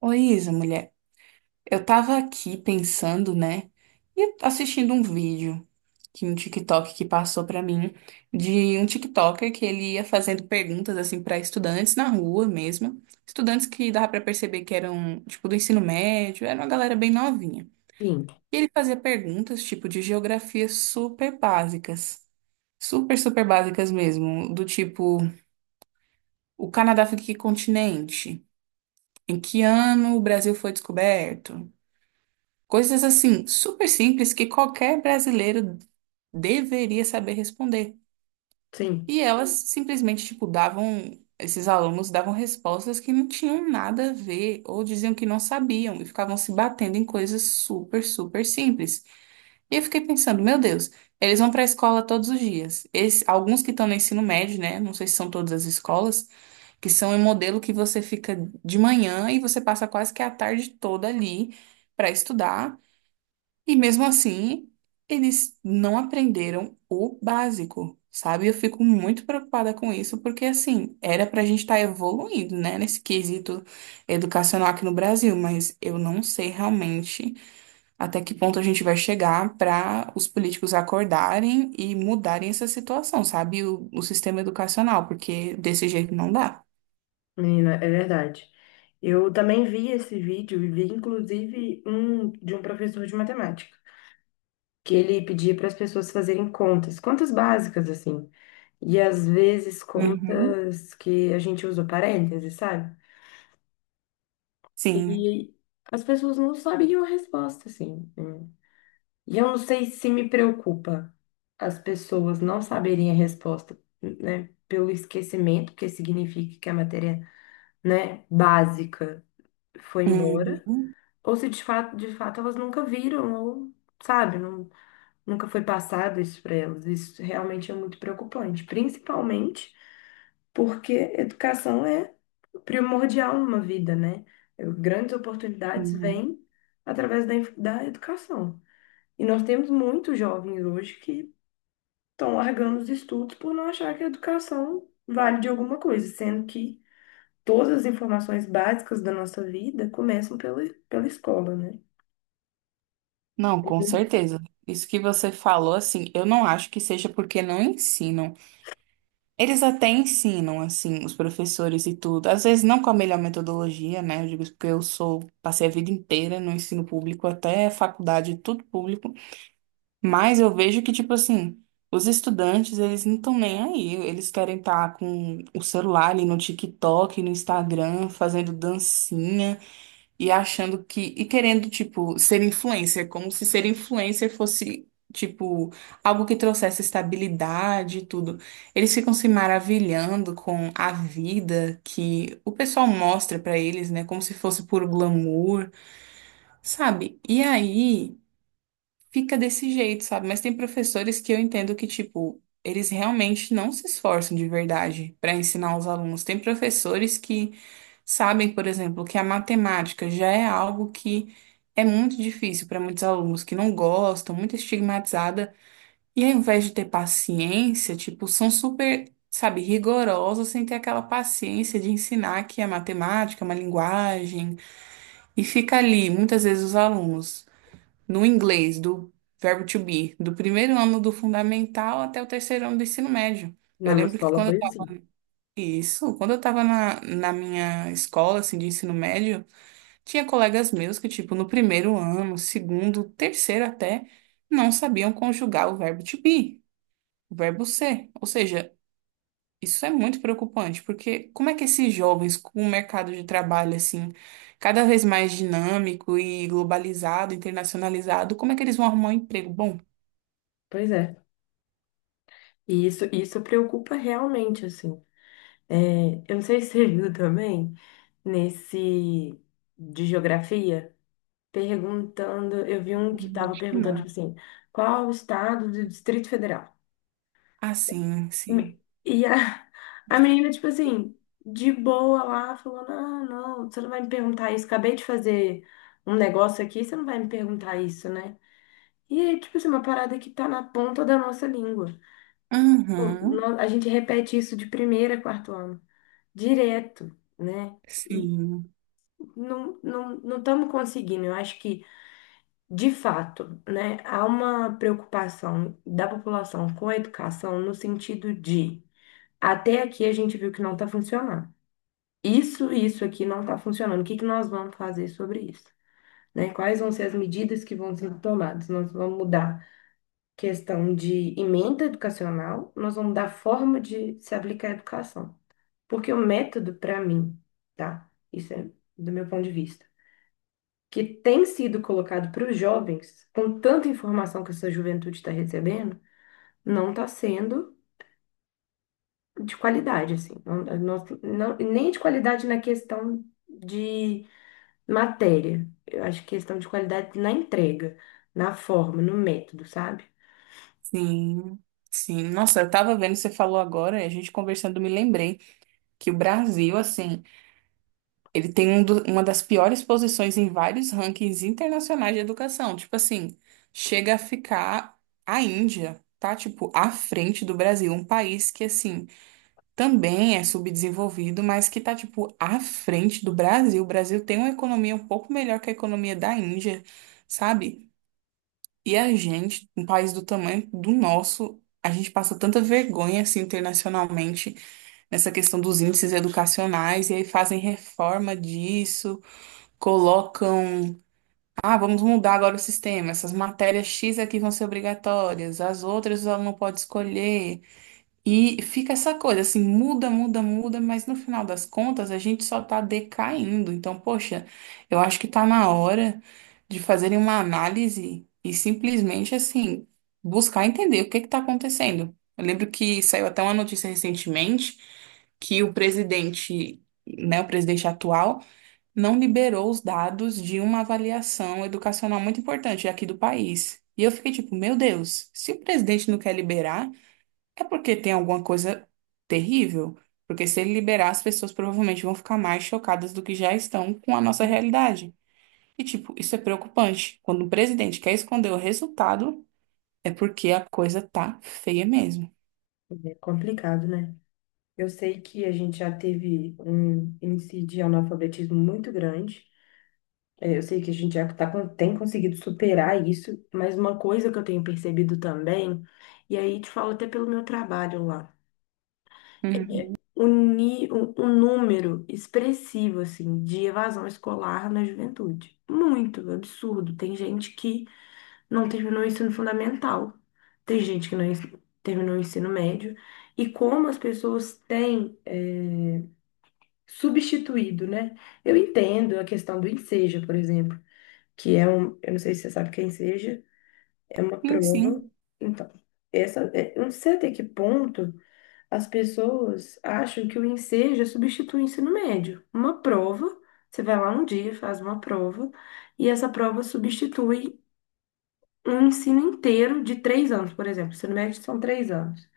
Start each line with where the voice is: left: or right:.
right: Oi, Isa, mulher. Eu tava aqui pensando, né? E assistindo um vídeo que um TikTok que passou pra mim de um TikToker que ele ia fazendo perguntas assim pra estudantes na rua mesmo, estudantes que dava pra perceber que eram tipo do ensino médio, era uma galera bem novinha.
left: Sim,
right: E ele fazia perguntas tipo de geografia super básicas. Super, super básicas mesmo, do tipo, o Canadá fica em que continente? Em que ano o Brasil foi descoberto? Coisas assim, super simples que qualquer brasileiro deveria saber responder.
left: sim,
right: E elas simplesmente, tipo, davam, esses alunos davam respostas que não tinham nada a ver ou diziam que não sabiam e ficavam se batendo em coisas super, super simples. E eu fiquei pensando, meu Deus, eles vão para a escola todos os dias. Alguns que estão no ensino médio, né? Não sei se são todas as escolas, que são um modelo que você fica de manhã e você passa quase que a tarde toda ali para estudar. E mesmo assim, eles não aprenderam o básico, sabe? Eu fico muito preocupada com isso, porque assim, era pra gente estar evoluindo, né, nesse quesito educacional aqui no Brasil, mas eu não sei realmente até que ponto a gente vai chegar pra os políticos acordarem e mudarem essa situação, sabe? O sistema educacional, porque desse jeito não dá.
left: menina, é verdade. Eu também vi esse vídeo e vi inclusive um de um professor de matemática, que ele pedia para as pessoas fazerem contas, contas básicas assim, e às vezes
right: Uhum.
left: contas que a gente usa parênteses, sabe?
right: Sim.
left: E as pessoas não sabiam a resposta, assim, né? E eu não sei se me preocupa as pessoas não saberem a resposta, né? Pelo esquecimento, que significa que a matéria, né, básica, foi embora,
right: Uhum.
left: ou se de fato, de fato elas nunca viram, ou, sabe, não, nunca foi passado isso para elas. Isso realmente é muito preocupante, principalmente porque educação é primordial numa vida, né? Grandes oportunidades
right: Uhum.
left: vêm através da educação. E nós temos muitos jovens hoje que estão largando os estudos por não achar que a educação vale de alguma coisa, sendo que todas as informações básicas da nossa vida começam pela escola, né?
right: Não, com
left: Uhum.
right: certeza. Isso que você falou, assim, eu não acho que seja porque não ensinam. Eles até ensinam, assim, os professores e tudo. Às vezes não com a melhor metodologia, né? Eu digo isso porque eu sou, passei a vida inteira no ensino público, até faculdade, tudo público. Mas eu vejo que, tipo assim, os estudantes, eles não estão nem aí. Eles querem estar com o celular ali no TikTok, no Instagram, fazendo dancinha e achando que e querendo tipo ser influencer, como se ser influencer fosse tipo algo que trouxesse estabilidade e tudo. Eles ficam se maravilhando com a vida que o pessoal mostra pra eles, né, como se fosse puro glamour, sabe? E aí fica desse jeito, sabe? Mas tem professores que eu entendo que tipo eles realmente não se esforçam de verdade pra ensinar os alunos. Tem professores que sabem, por exemplo, que a matemática já é algo que é muito difícil para muitos alunos que não gostam, muito estigmatizada, e ao invés de ter paciência, tipo, são super, sabe, rigorosos sem ter aquela paciência de ensinar que a matemática é uma linguagem, e fica ali, muitas vezes, os alunos no inglês do verbo to be, do primeiro ano do fundamental até o terceiro ano do ensino médio. Eu
left: Na minha
right: lembro que
left: escola foi assim.
right: isso, quando eu estava na minha escola, assim, de ensino médio, tinha colegas meus que, tipo, no primeiro ano, segundo, terceiro até, não sabiam conjugar o verbo to be, o verbo ser. Ou seja, isso é muito preocupante, porque como é que esses jovens, com o mercado de trabalho, assim, cada vez mais dinâmico e globalizado, internacionalizado, como é que eles vão arrumar um emprego? Bom,
left: Pois é. E isso preocupa realmente, assim. É, eu não sei se você viu também, nesse de geografia, perguntando, eu vi um que estava
right: acho que
left: perguntando,
right: não.
left: tipo assim, qual o estado do Distrito Federal?
right: Ah, sim, sim.
left: E a, a menina, tipo assim, de boa lá, falou: Não, não, você não vai me perguntar isso. Acabei de fazer um negócio aqui, você não vai me perguntar isso, né? E é, tipo assim, uma parada que tá na ponta da nossa língua. Tipo,
right: Aham,
left: a gente repete isso de primeira a quarto ano, direto, né? E
right: sim,
left: não estamos conseguindo. Eu acho que, de fato, né, há uma preocupação da população com a educação no sentido de. Até aqui a gente viu que não está funcionando. Isso aqui não está funcionando. O que que nós vamos fazer sobre isso? Né? Quais vão ser as medidas que vão ser tomadas? Nós vamos mudar questão de emenda educacional, nós vamos mudar a forma de se aplicar a educação. Porque o método, para mim, tá? Isso é do meu ponto de vista, que tem sido colocado para os jovens, com tanta informação que essa juventude está recebendo, não está sendo de qualidade, assim. Não, nem de qualidade na questão de matéria. Eu acho que questão de qualidade na entrega, na forma, no método, sabe?
right: sim. Sim, nossa, eu tava vendo, você falou agora, e a gente conversando, me lembrei que o Brasil, assim, ele tem uma das piores posições em vários rankings internacionais de educação. Tipo assim, chega a ficar a Índia, tá? Tipo, à frente do Brasil. Um país que, assim, também é subdesenvolvido, mas que tá, tipo, à frente do Brasil. O Brasil tem uma economia um pouco melhor que a economia da Índia, sabe? E a gente, um país do tamanho do nosso, a gente passa tanta vergonha, assim, internacionalmente, nessa questão dos índices educacionais, e aí fazem reforma disso colocam, ah, vamos mudar agora o sistema, essas matérias X aqui vão ser obrigatórias, as outras o aluno pode escolher. E fica essa coisa assim, muda, muda, muda, mas no final das contas a gente só tá decaindo. Então, poxa, eu acho que tá na hora de fazerem uma análise e simplesmente assim, buscar entender o que que tá acontecendo. Eu lembro que saiu até uma notícia recentemente que o presidente, né, o presidente atual não liberou os dados de uma avaliação educacional muito importante aqui do país. E eu fiquei tipo, meu Deus, se o presidente não quer liberar, é porque tem alguma coisa terrível. Porque se ele liberar, as pessoas provavelmente vão ficar mais chocadas do que já estão com a nossa realidade. E, tipo, isso é preocupante. Quando o presidente quer esconder o resultado, é porque a coisa tá feia mesmo.
left: É complicado, né? Eu sei que a gente já teve um índice de analfabetismo muito grande. É, eu sei que a gente já tá, tem conseguido superar isso, mas uma coisa que eu tenho percebido também, e aí te falo até pelo meu trabalho lá, é
right: Uhum.
left: o número expressivo, assim, de evasão escolar na juventude. Muito absurdo. Tem gente que não terminou o ensino fundamental. Tem gente que não terminou o ensino médio. E como as pessoas têm substituído, né? Eu entendo a questão do Enseja, por exemplo, que é um. Eu não sei se você sabe o que é Enseja, é uma
right: Sim,
left: prova.
right: sim.
left: Então, eu não sei até que ponto as pessoas acham que o Enseja substitui o ensino médio. Uma prova, você vai lá um dia, faz uma prova, e essa prova substitui um ensino inteiro de 3 anos, por exemplo. O ensino médio são 3 anos.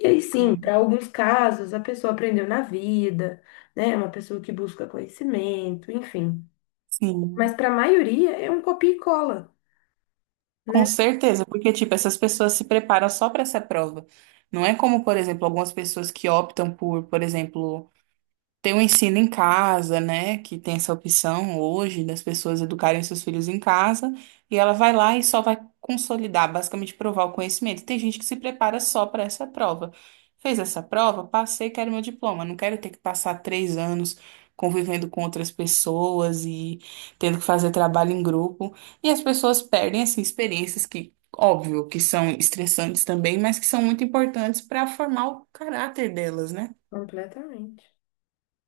left: E aí sim,
right: Hum.
left: para alguns casos, a pessoa aprendeu na vida, né? É uma pessoa que busca conhecimento, enfim. Mas
right: Sim,
left: para a maioria é um copia e cola,
right: com
left: né?
right: certeza, porque tipo, essas pessoas se preparam só para essa prova. Não é como, por exemplo, algumas pessoas que optam por exemplo, tem o ensino em casa, né? Que tem essa opção hoje das pessoas educarem seus filhos em casa, e ela vai lá e só vai consolidar, basicamente provar o conhecimento. Tem gente que se prepara só para essa prova. Fez essa prova, passei, quero meu diploma. Não quero ter que passar 3 anos convivendo com outras pessoas e tendo que fazer trabalho em grupo. E as pessoas perdem, assim, experiências que, óbvio, que são estressantes também, mas que são muito importantes para formar o caráter delas, né?
left: Completamente.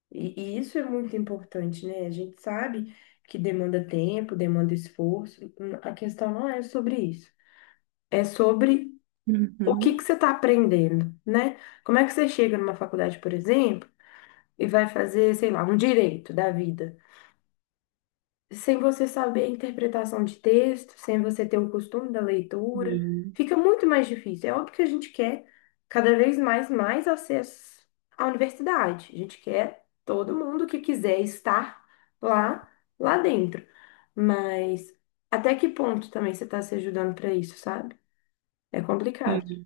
left: E isso é muito importante, né? A gente sabe que demanda tempo, demanda esforço. A questão não é sobre isso. É sobre o que que
right: Uhum.
left: você está aprendendo, né? Como é que você chega numa faculdade, por exemplo? E vai fazer, sei lá, um direito da vida, sem você saber a interpretação de texto, sem você ter o costume da leitura,
right: Sim.
left: fica muito mais difícil. É óbvio que a gente quer cada vez mais acesso à universidade. A gente quer todo mundo que quiser estar lá, lá dentro. Mas até que ponto também você está se ajudando para isso, sabe? É complicado,
right: Hum.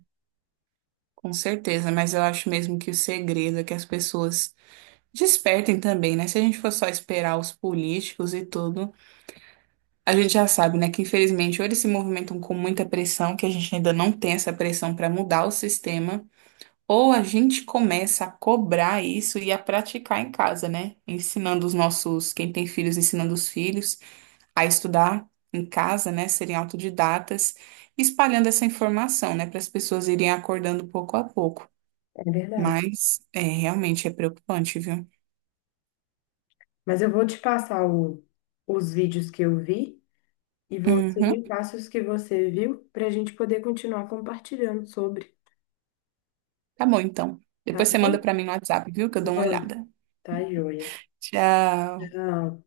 right: Com certeza, mas eu acho mesmo que o segredo é que as pessoas despertem também, né? Se a gente for só esperar os políticos e tudo, a gente já sabe, né, que infelizmente ou eles se movimentam com muita pressão, que a gente ainda não tem essa pressão para mudar o sistema, ou a gente começa a cobrar isso e a praticar em casa, né? Ensinando os nossos, quem tem filhos, ensinando os filhos a estudar em casa, né? Serem autodidatas, espalhando essa informação, né, para as pessoas irem acordando pouco a pouco.
left: é verdade.
right: Mas é realmente é preocupante, viu?
left: Mas eu vou te passar os vídeos que eu vi. E você
right: Uhum.
left: me passa os que você viu para a gente poder continuar compartilhando sobre.
right: Tá bom, então.
left: Tá
right: Depois você manda
left: joia?
right: pra mim no WhatsApp, viu? Que eu dou uma
left: Mando.
right: olhada.
left: Tá joia.
right: Tchau.
left: Tchau.